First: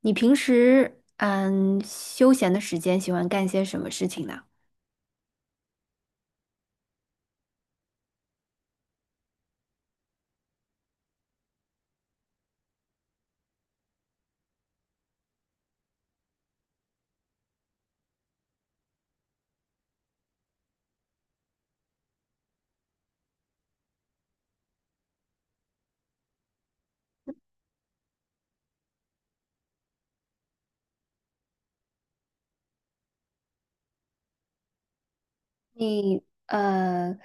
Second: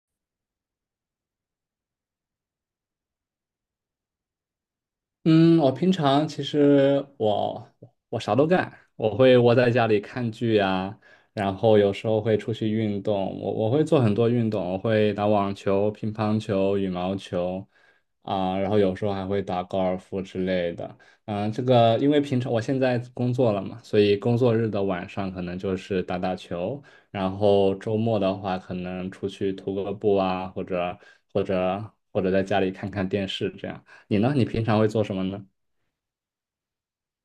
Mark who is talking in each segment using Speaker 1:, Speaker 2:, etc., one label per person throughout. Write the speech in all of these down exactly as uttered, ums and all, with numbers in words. Speaker 1: 你平时嗯休闲的时间喜欢干些什么事情呢？
Speaker 2: 嗯，我平常其实我我啥都干，我会窝在家里看剧呀，然后有时候会出去运动，我我会做很多运动，我会打网球、乒乓球、羽毛球啊，然后有时候还会打高尔夫之类的。嗯，这个因为平常我现在工作了嘛，所以工作日的晚上可能就是打打球，然后周末的话可能出去徒个步啊，或者或者或者在家里看看电视这样。你呢？你平常会做什么呢？
Speaker 1: 你呃，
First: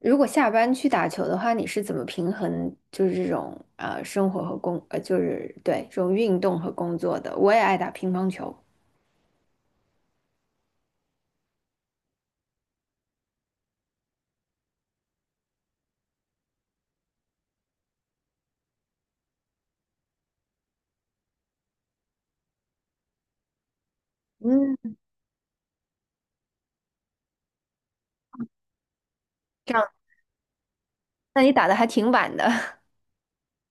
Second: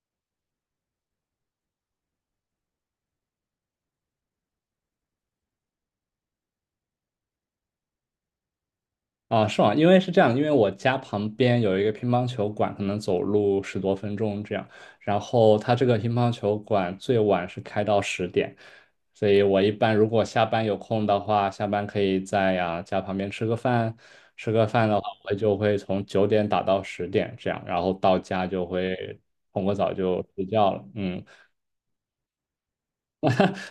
Speaker 1: 如果下班去打球的话，你是怎么平衡就是这种呃生活和工呃就是对这种运动和工作的？我也爱打乒乓球。
Speaker 2: 啊，是吗？因为是这样，因为我家旁边有一个乒乓球馆，可能走路十多分钟这样。然后它这个乒乓球馆最晚是开到十点，所以我一般如果下班有空的话，下班可以在呀、家旁边吃个饭。吃个饭
Speaker 1: 嗯，
Speaker 2: 的话，我就会从九点打到十点这样，然后到家就会冲
Speaker 1: 这
Speaker 2: 个
Speaker 1: 样。
Speaker 2: 澡就睡觉了。嗯，
Speaker 1: 那你打的还挺晚的。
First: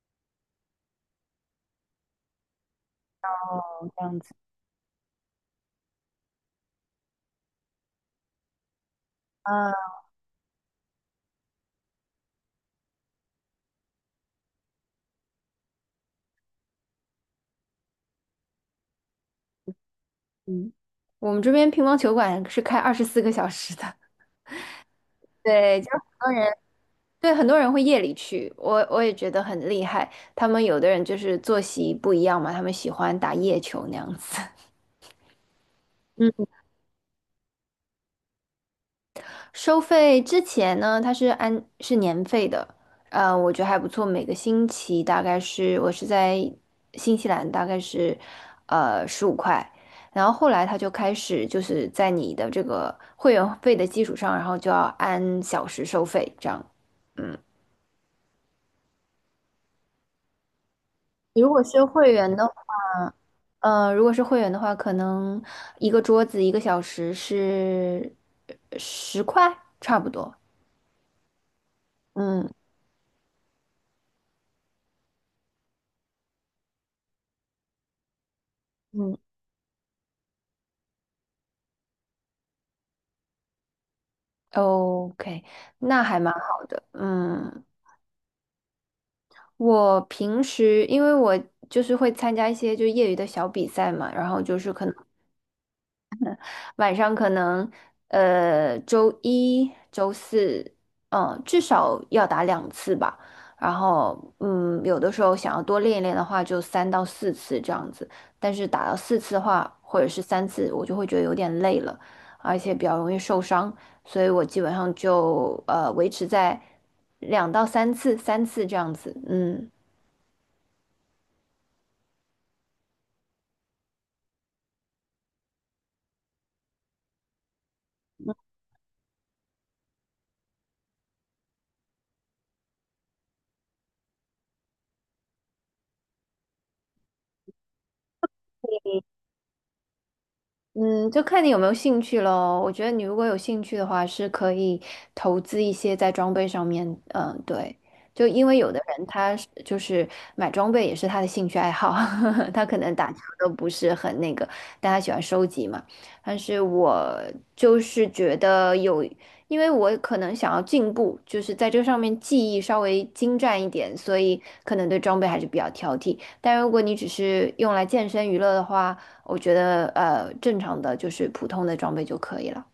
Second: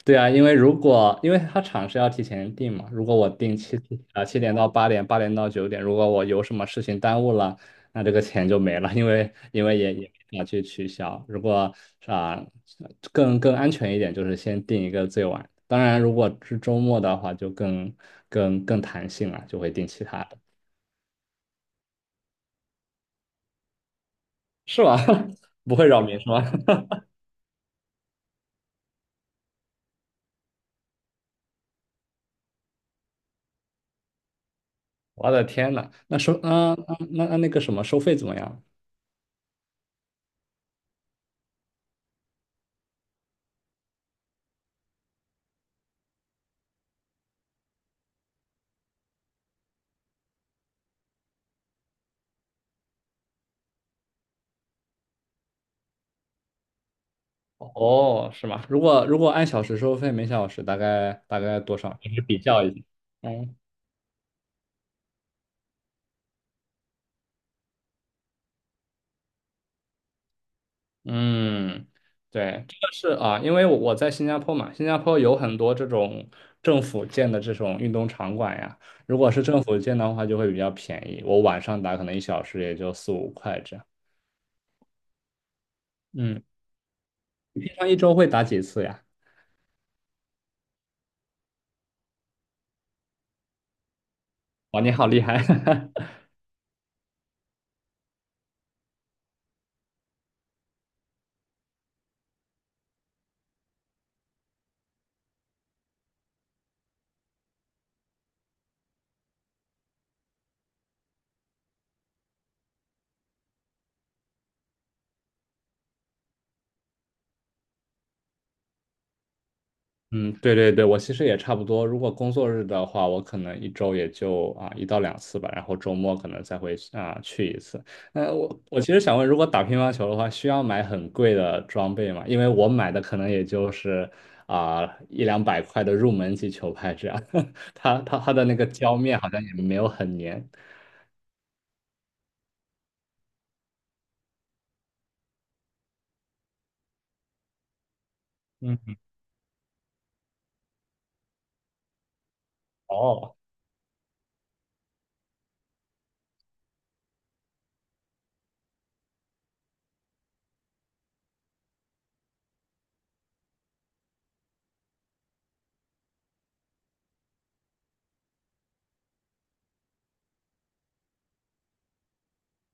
Speaker 2: 对啊，因为如果因为他场是要提前定嘛，如果我定七
Speaker 1: 哦，这样
Speaker 2: 啊
Speaker 1: 子。
Speaker 2: 七点到八点、八点到九点，如果我有什么事情耽误了，那这个钱就没了，因为因为
Speaker 1: 啊，
Speaker 2: 也也没法去取消。如果啊更更安全一点，就是先定一个最晚。当然，如果是周末的话，就更更更弹性了，就会定其他的，
Speaker 1: 嗯，我们这边乒乓球馆是开二十四个小时的。
Speaker 2: 是吧？不
Speaker 1: 对，
Speaker 2: 会
Speaker 1: 就很
Speaker 2: 扰民是
Speaker 1: 多
Speaker 2: 吧？
Speaker 1: 人。对，很多人会夜里去，我我也觉得很厉害。他们有的人就是作息不一样嘛，他们喜欢打夜球那样子。
Speaker 2: 我的天呐，那
Speaker 1: 嗯。
Speaker 2: 收啊、嗯那那那个什么收费怎么样？
Speaker 1: 收费之前呢，它是按是年费的。呃，我觉得还不错。每个星期大概是我是在新西兰，大概是呃十五块。然后后来他就开始就是在你的这个会员费的基础上，然后就要按小时收费这样。嗯。
Speaker 2: 哦，是吗？如果如果按小时收费，每小时大概大
Speaker 1: 如
Speaker 2: 概
Speaker 1: 果
Speaker 2: 多
Speaker 1: 是
Speaker 2: 少？
Speaker 1: 会
Speaker 2: 你是
Speaker 1: 员
Speaker 2: 比
Speaker 1: 的
Speaker 2: 较一下。嗯
Speaker 1: 呃，如果是会员的话，可能一个桌子一个小时是十块，差不多。
Speaker 2: 嗯，
Speaker 1: 嗯
Speaker 2: 对，这个是啊，因为我我在新加坡嘛，新加坡有很多这种政府建的这种运动场馆呀。
Speaker 1: 嗯
Speaker 2: 如果是政府建的话，就会比较便宜。我晚上打可能一小时也就四五块这样。
Speaker 1: ，OK，那还蛮
Speaker 2: 嗯，
Speaker 1: 好的。
Speaker 2: 你
Speaker 1: 嗯，
Speaker 2: 平常一周会打几次呀？
Speaker 1: 我平时因为我就是会参加一些就业余的小比赛嘛，然后就是
Speaker 2: 哇，
Speaker 1: 可
Speaker 2: 你
Speaker 1: 能
Speaker 2: 好厉害！
Speaker 1: 晚上可能呃周一、周四。嗯，至少要打两次吧。然后嗯，有的时候想要多练一练的话，就三到四次这样子。但是打到四次的话，或者是三次，我就会觉得有点累了，而且比较容易受伤，所以我基本上就呃维持在两到三次、三次这样子。嗯。
Speaker 2: 嗯，对对对，我其实也差不多。如果工作日的话，我可能一周也就啊一到两次吧，然后周末可能再会啊去一次。那我我其实想问，如果打乒乓球的话，需要买很贵的装备吗？因为我买的可能也就是啊一两百块的入门级球拍这样，它它它的那个胶面好像也没有很粘。
Speaker 1: 嗯，就看你有没有兴趣咯。我觉得你如果有兴趣的话，是可以投资一些在装备上面。嗯，对，就因为有
Speaker 2: 嗯，
Speaker 1: 的人他是就是买装备也是他的兴趣爱好。他可能打球
Speaker 2: 哦，
Speaker 1: 都不是很那个，但他喜欢收集嘛。但是我就是觉得有，因为我可能想要进步，就是在这上面技艺稍微精湛一点，所以可能对装备还是比较挑剔。但如果你只是用来健身娱乐的话，我觉得呃，正常的就是普通的装备就可以了。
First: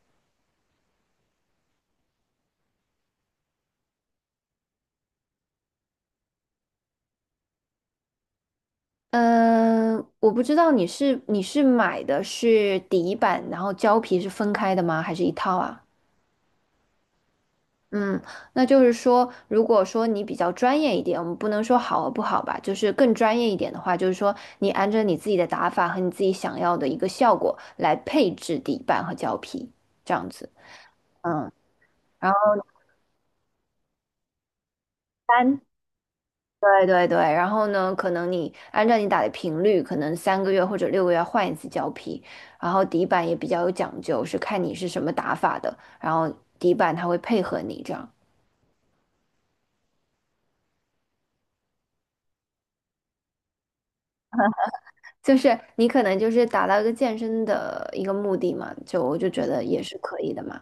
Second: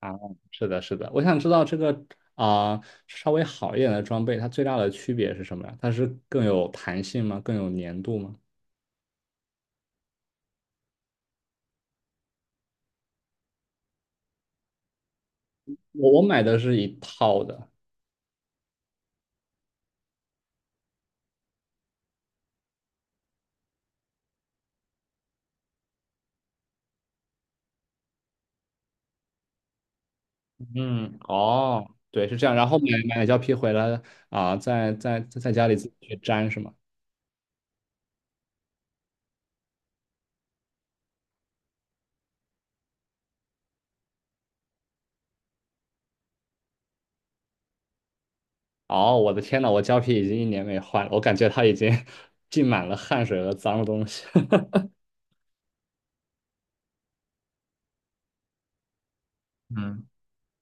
Speaker 2: 啊，是的，是的，我想知道这个啊、稍微好一点的装备，它最大的区别是什么呀？它是更有弹性吗？更有粘度吗？
Speaker 1: 嗯，我不知道你是你是买的是底板，然后胶皮是分开的吗？还是一套啊？
Speaker 2: 我我买的是一套的，
Speaker 1: 嗯，那就是说，如果说你比较专业一点，我们不能说好和不好吧，就是更专业一点的话，就是说你按照你自己的打法和你自己想要的一个效果来配置底板和胶皮，这样子。
Speaker 2: 嗯，
Speaker 1: 嗯，
Speaker 2: 哦，对，
Speaker 1: 然
Speaker 2: 是
Speaker 1: 后
Speaker 2: 这样。然后买买了胶皮回来啊、在在在
Speaker 1: 三。
Speaker 2: 家里自己去粘是吗？
Speaker 1: 对对对，然后呢，可能你按照你打的频率，可能三个月或者六个月换一次胶皮，然后底板也比较有讲究，是看你是什么打法的，然后底板它会配合你这样，
Speaker 2: 哦，我的天呐，我胶皮已经一年没换了，我感觉它已经 浸满了汗水和脏东西。
Speaker 1: 就是你可能就是达到一个健身的一个目的嘛，就我就觉得也是
Speaker 2: 嗯
Speaker 1: 可以的嘛。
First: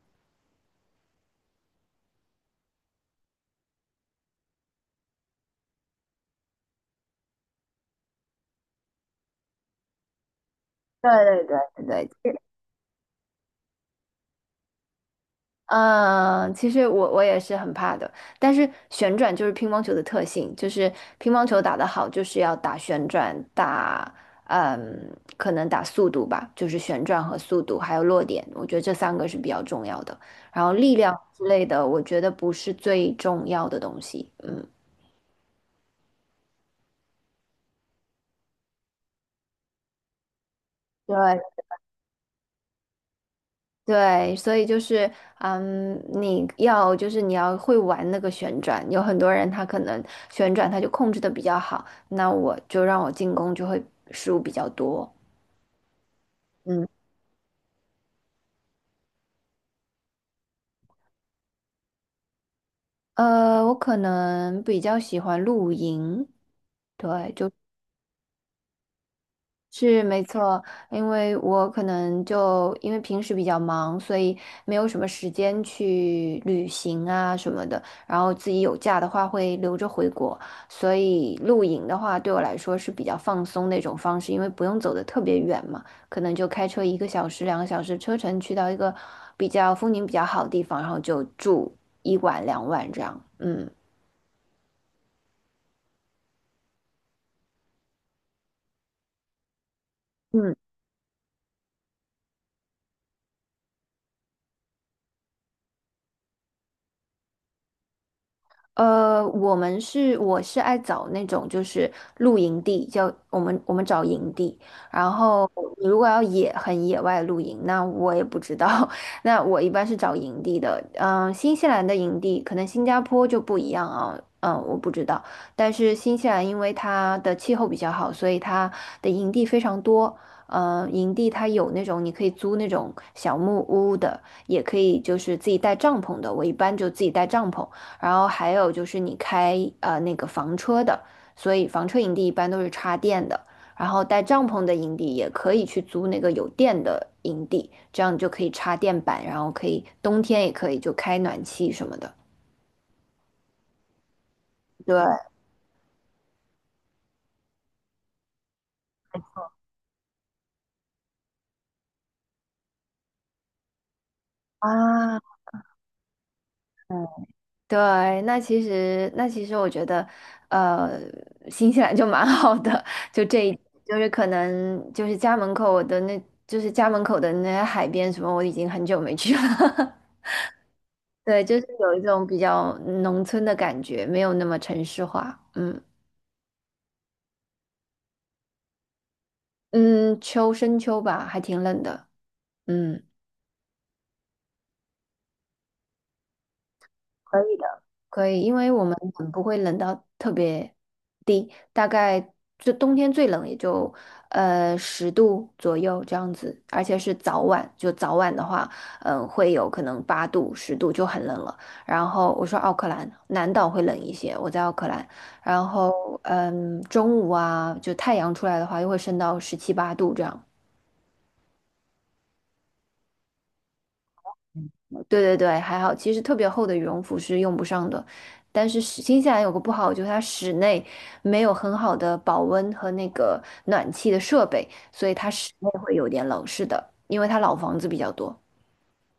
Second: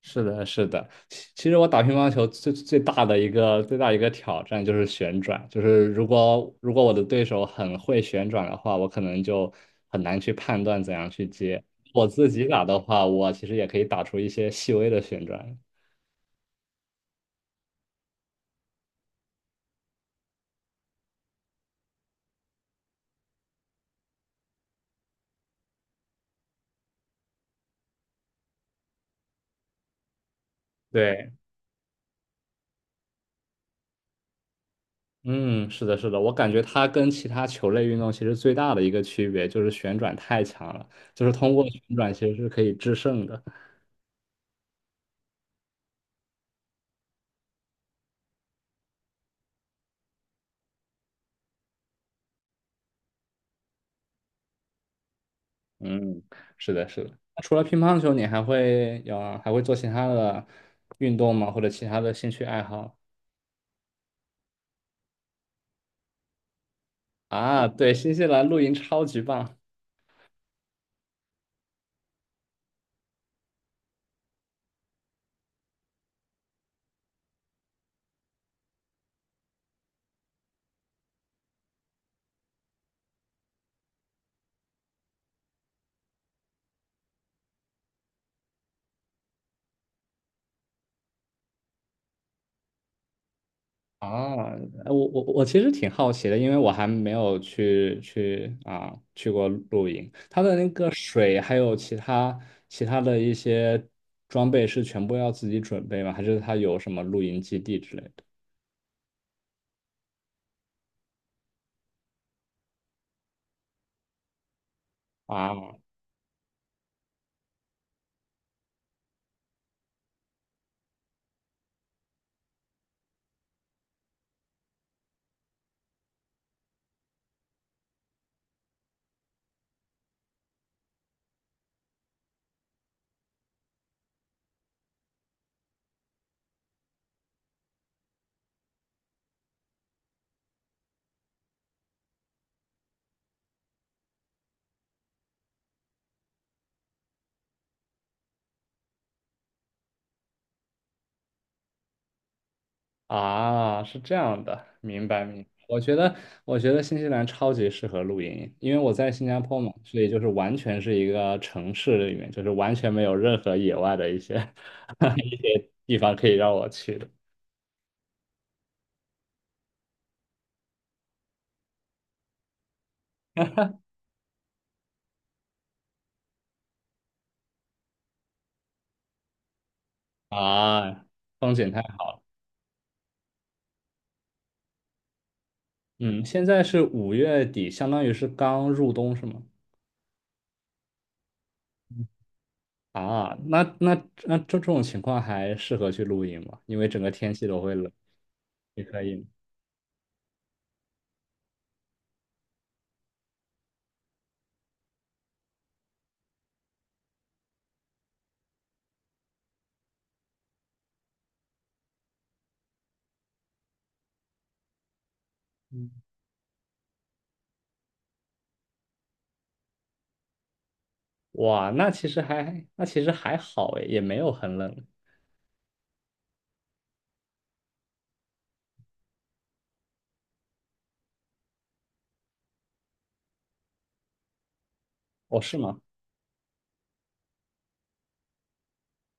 Speaker 2: 是的，是的。其其实我打乒乓球最最大的一个最大一个挑战就是旋转，就是如果如果我的对手很会旋转的话，我可能就很难去判断怎
Speaker 1: 对
Speaker 2: 样去
Speaker 1: 对对
Speaker 2: 接。
Speaker 1: 对
Speaker 2: 我自
Speaker 1: 对。
Speaker 2: 己打的话，我其实也可以打出一些细微的旋转。
Speaker 1: 嗯，其实我我也是很怕的，但是旋转就是乒乓球的特性，就是乒乓球打得好，就是要打旋转，打嗯，可能打速度吧，就是旋转和速度，还有落点，我觉得这三个是比较重要的。然后力量
Speaker 2: 对，
Speaker 1: 之类的，我觉得不是最重要的东西。嗯，
Speaker 2: 嗯，是的，是的，我感觉它跟其他球类运动其实最大的一个区别就是旋转太强了，就是
Speaker 1: 对
Speaker 2: 通过旋转其实是可以制胜的。
Speaker 1: 对，所以就是，嗯，你要就是你要会玩那个旋转，有很多人他可能旋转他就控制的比较好，那我就让我进攻就会失误比较多。
Speaker 2: 嗯，是
Speaker 1: 嗯，
Speaker 2: 的，是的。除了乒乓球，你还会有还会做其他的运动吗？或者其他的兴趣爱好？
Speaker 1: 呃，我可能比较喜欢露营。对，就。
Speaker 2: 啊，对，新西兰露营超级棒
Speaker 1: 是没错，因为我可能就因为平时比较忙，所以没有什么时间去旅行啊什么的。然后自己有假的话会留着回国，所以露营的话对我来说是比较放松那种方式，因为不用走的特别远嘛，可能就开车一个小时、两个小时车程去到一个比较风景比较好的地方，然后就住一晚两晚这样。嗯
Speaker 2: 啊！哎我我我其实挺好奇的，因为我还没有去去啊去过露营。
Speaker 1: 嗯。
Speaker 2: 这水还有其他其他的一些装备是全部要自己准备吗？还是他有什么露营基地之类的？
Speaker 1: 呃，我们是我是爱找那种就是露营地，叫我们我们找营地。然后
Speaker 2: 啊，
Speaker 1: 你如果要野很野外露营，那我也不知道。那我一般是找营地的，嗯，新西兰的营地可能新加坡就不一样啊，嗯，我不知道。但是新西兰因为它的气候比较好，所以它的营地非常多。嗯，营地它有那种你可以租那种小木屋的，也可以就是自己带帐篷的。我一般就自己带帐篷。然后还有就是你开呃那个房车的，所以房车营地一般都是插电的。然后带帐篷的营地也可以去租那个有电的营地，这样你就可以插电板，然后可以冬天也可以就开暖气什么的。
Speaker 2: 啊，是这样的，
Speaker 1: 对
Speaker 2: 明白明白。我觉得，我觉得新西兰超级适合露营，因为我在新加坡嘛，所以就是完全是一个城市里面，就是完全没有任何野外的一些
Speaker 1: 啊，
Speaker 2: 一些地方可以让我去的
Speaker 1: 对，那其实那其实我觉得，呃，新西兰就蛮好的。就这一就是可能就是家门口的那就是家门口的那些海边什么，我已经很久没去了。
Speaker 2: 啊，
Speaker 1: 对，
Speaker 2: 风
Speaker 1: 就是
Speaker 2: 景太
Speaker 1: 有一
Speaker 2: 好了。
Speaker 1: 种比较农村的感觉，没有那么城市化。嗯
Speaker 2: 嗯，现在是五月底，相当于是刚入冬，是吗？
Speaker 1: 嗯，秋深秋吧，还挺冷的。嗯。
Speaker 2: 啊，那那那这这种情况还适合去露营吗？因为整个天
Speaker 1: 可
Speaker 2: 气
Speaker 1: 以
Speaker 2: 都会
Speaker 1: 的。
Speaker 2: 冷，
Speaker 1: 可以，因为
Speaker 2: 也
Speaker 1: 我们
Speaker 2: 可以吗？
Speaker 1: 很不会冷到特别低，大概就冬天最冷也就呃十度左右这样子，而且是早晚，就早晚的话，嗯、会有可能八度、十度就很冷了。然后我说奥克兰南岛会冷一些，我在奥克兰，然后嗯、中午啊，就太阳出来的话，又会升到十七八度这样。
Speaker 2: 哇，那其实还那其实还好诶，也没有很冷。
Speaker 1: 对对对，还好，其实特别厚的羽绒服是用不上的，但是室新西兰有个不好，就是它室内没有很好的保温和那个暖气的设备，所以它
Speaker 2: 哦，
Speaker 1: 室
Speaker 2: 是
Speaker 1: 内
Speaker 2: 吗？
Speaker 1: 会有点冷，是的，因为它老房子比较多。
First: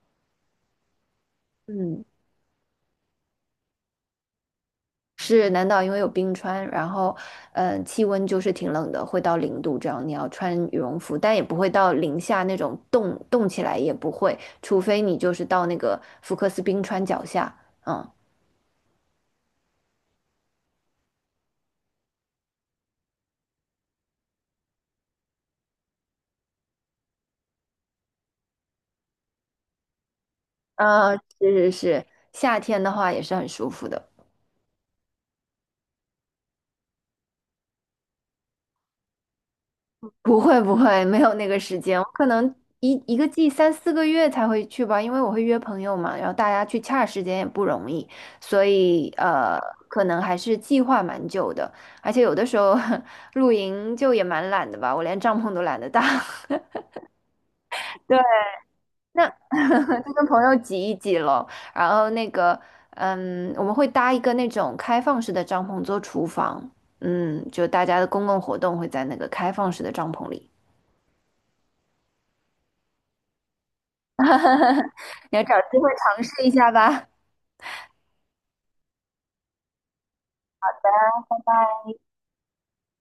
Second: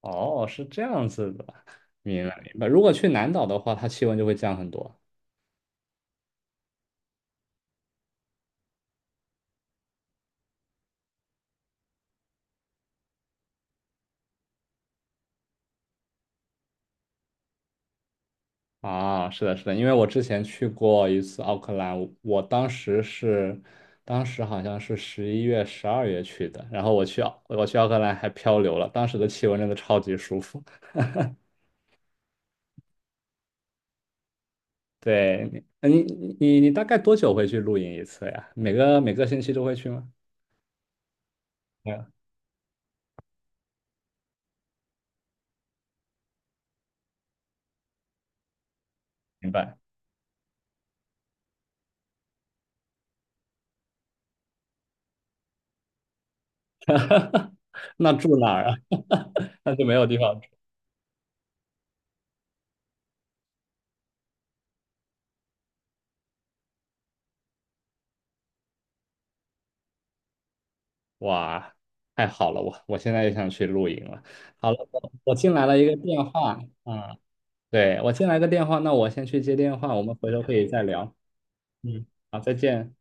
Speaker 2: 哦，是这样子的，
Speaker 1: 嗯，
Speaker 2: 明白明白。如果去南岛的话，它气温就会降很多
Speaker 1: 是南岛因为有冰川，然后嗯，气温就是挺冷的，会到零度这样，你要穿羽绒服，但也不会到零下那种冻冻起来也不会，除非你就是到那个福克斯冰川脚下。嗯。
Speaker 2: 啊。是的，是的，因为我之前去过一次奥克兰，我当时是，当时好像是十一月、十二月去的，然后我去奥，我去奥克兰还漂流了，当时的气温真的超级舒服。
Speaker 1: 呃，是是是，夏天的话也是很舒服的。
Speaker 2: 对，你呃你你你大概多久会去露营一次呀？每个每个星期都会去吗？
Speaker 1: 不会不会，没有那个时
Speaker 2: 没
Speaker 1: 间，我
Speaker 2: 有，
Speaker 1: 可能一一个季三四个月才会去吧，因为我会约朋友嘛，然后大家去掐时间也不容易，所以
Speaker 2: 明
Speaker 1: 呃，
Speaker 2: 白。
Speaker 1: 可能还是计划蛮久的。而且有的时候 露营就也蛮懒的吧，我连帐篷都懒得搭。
Speaker 2: 那
Speaker 1: 对。
Speaker 2: 住哪儿啊？
Speaker 1: 那
Speaker 2: 那就没 有
Speaker 1: 就
Speaker 2: 地
Speaker 1: 跟
Speaker 2: 方。
Speaker 1: 朋友挤一挤喽。然后那个，嗯，我们会搭一个那种开放式的帐篷做厨房，嗯，就大家的公共活动会在那个开放式的帐篷里。
Speaker 2: 哇，太好了，我我现在就想去露营了。好了，我我
Speaker 1: 你要
Speaker 2: 进
Speaker 1: 找
Speaker 2: 来
Speaker 1: 机
Speaker 2: 了一
Speaker 1: 会
Speaker 2: 个
Speaker 1: 尝
Speaker 2: 电
Speaker 1: 试一
Speaker 2: 话，
Speaker 1: 下吧。
Speaker 2: 啊，对，我进来个电话，那我先去接电话，我们回头可以再聊。嗯，好，再见。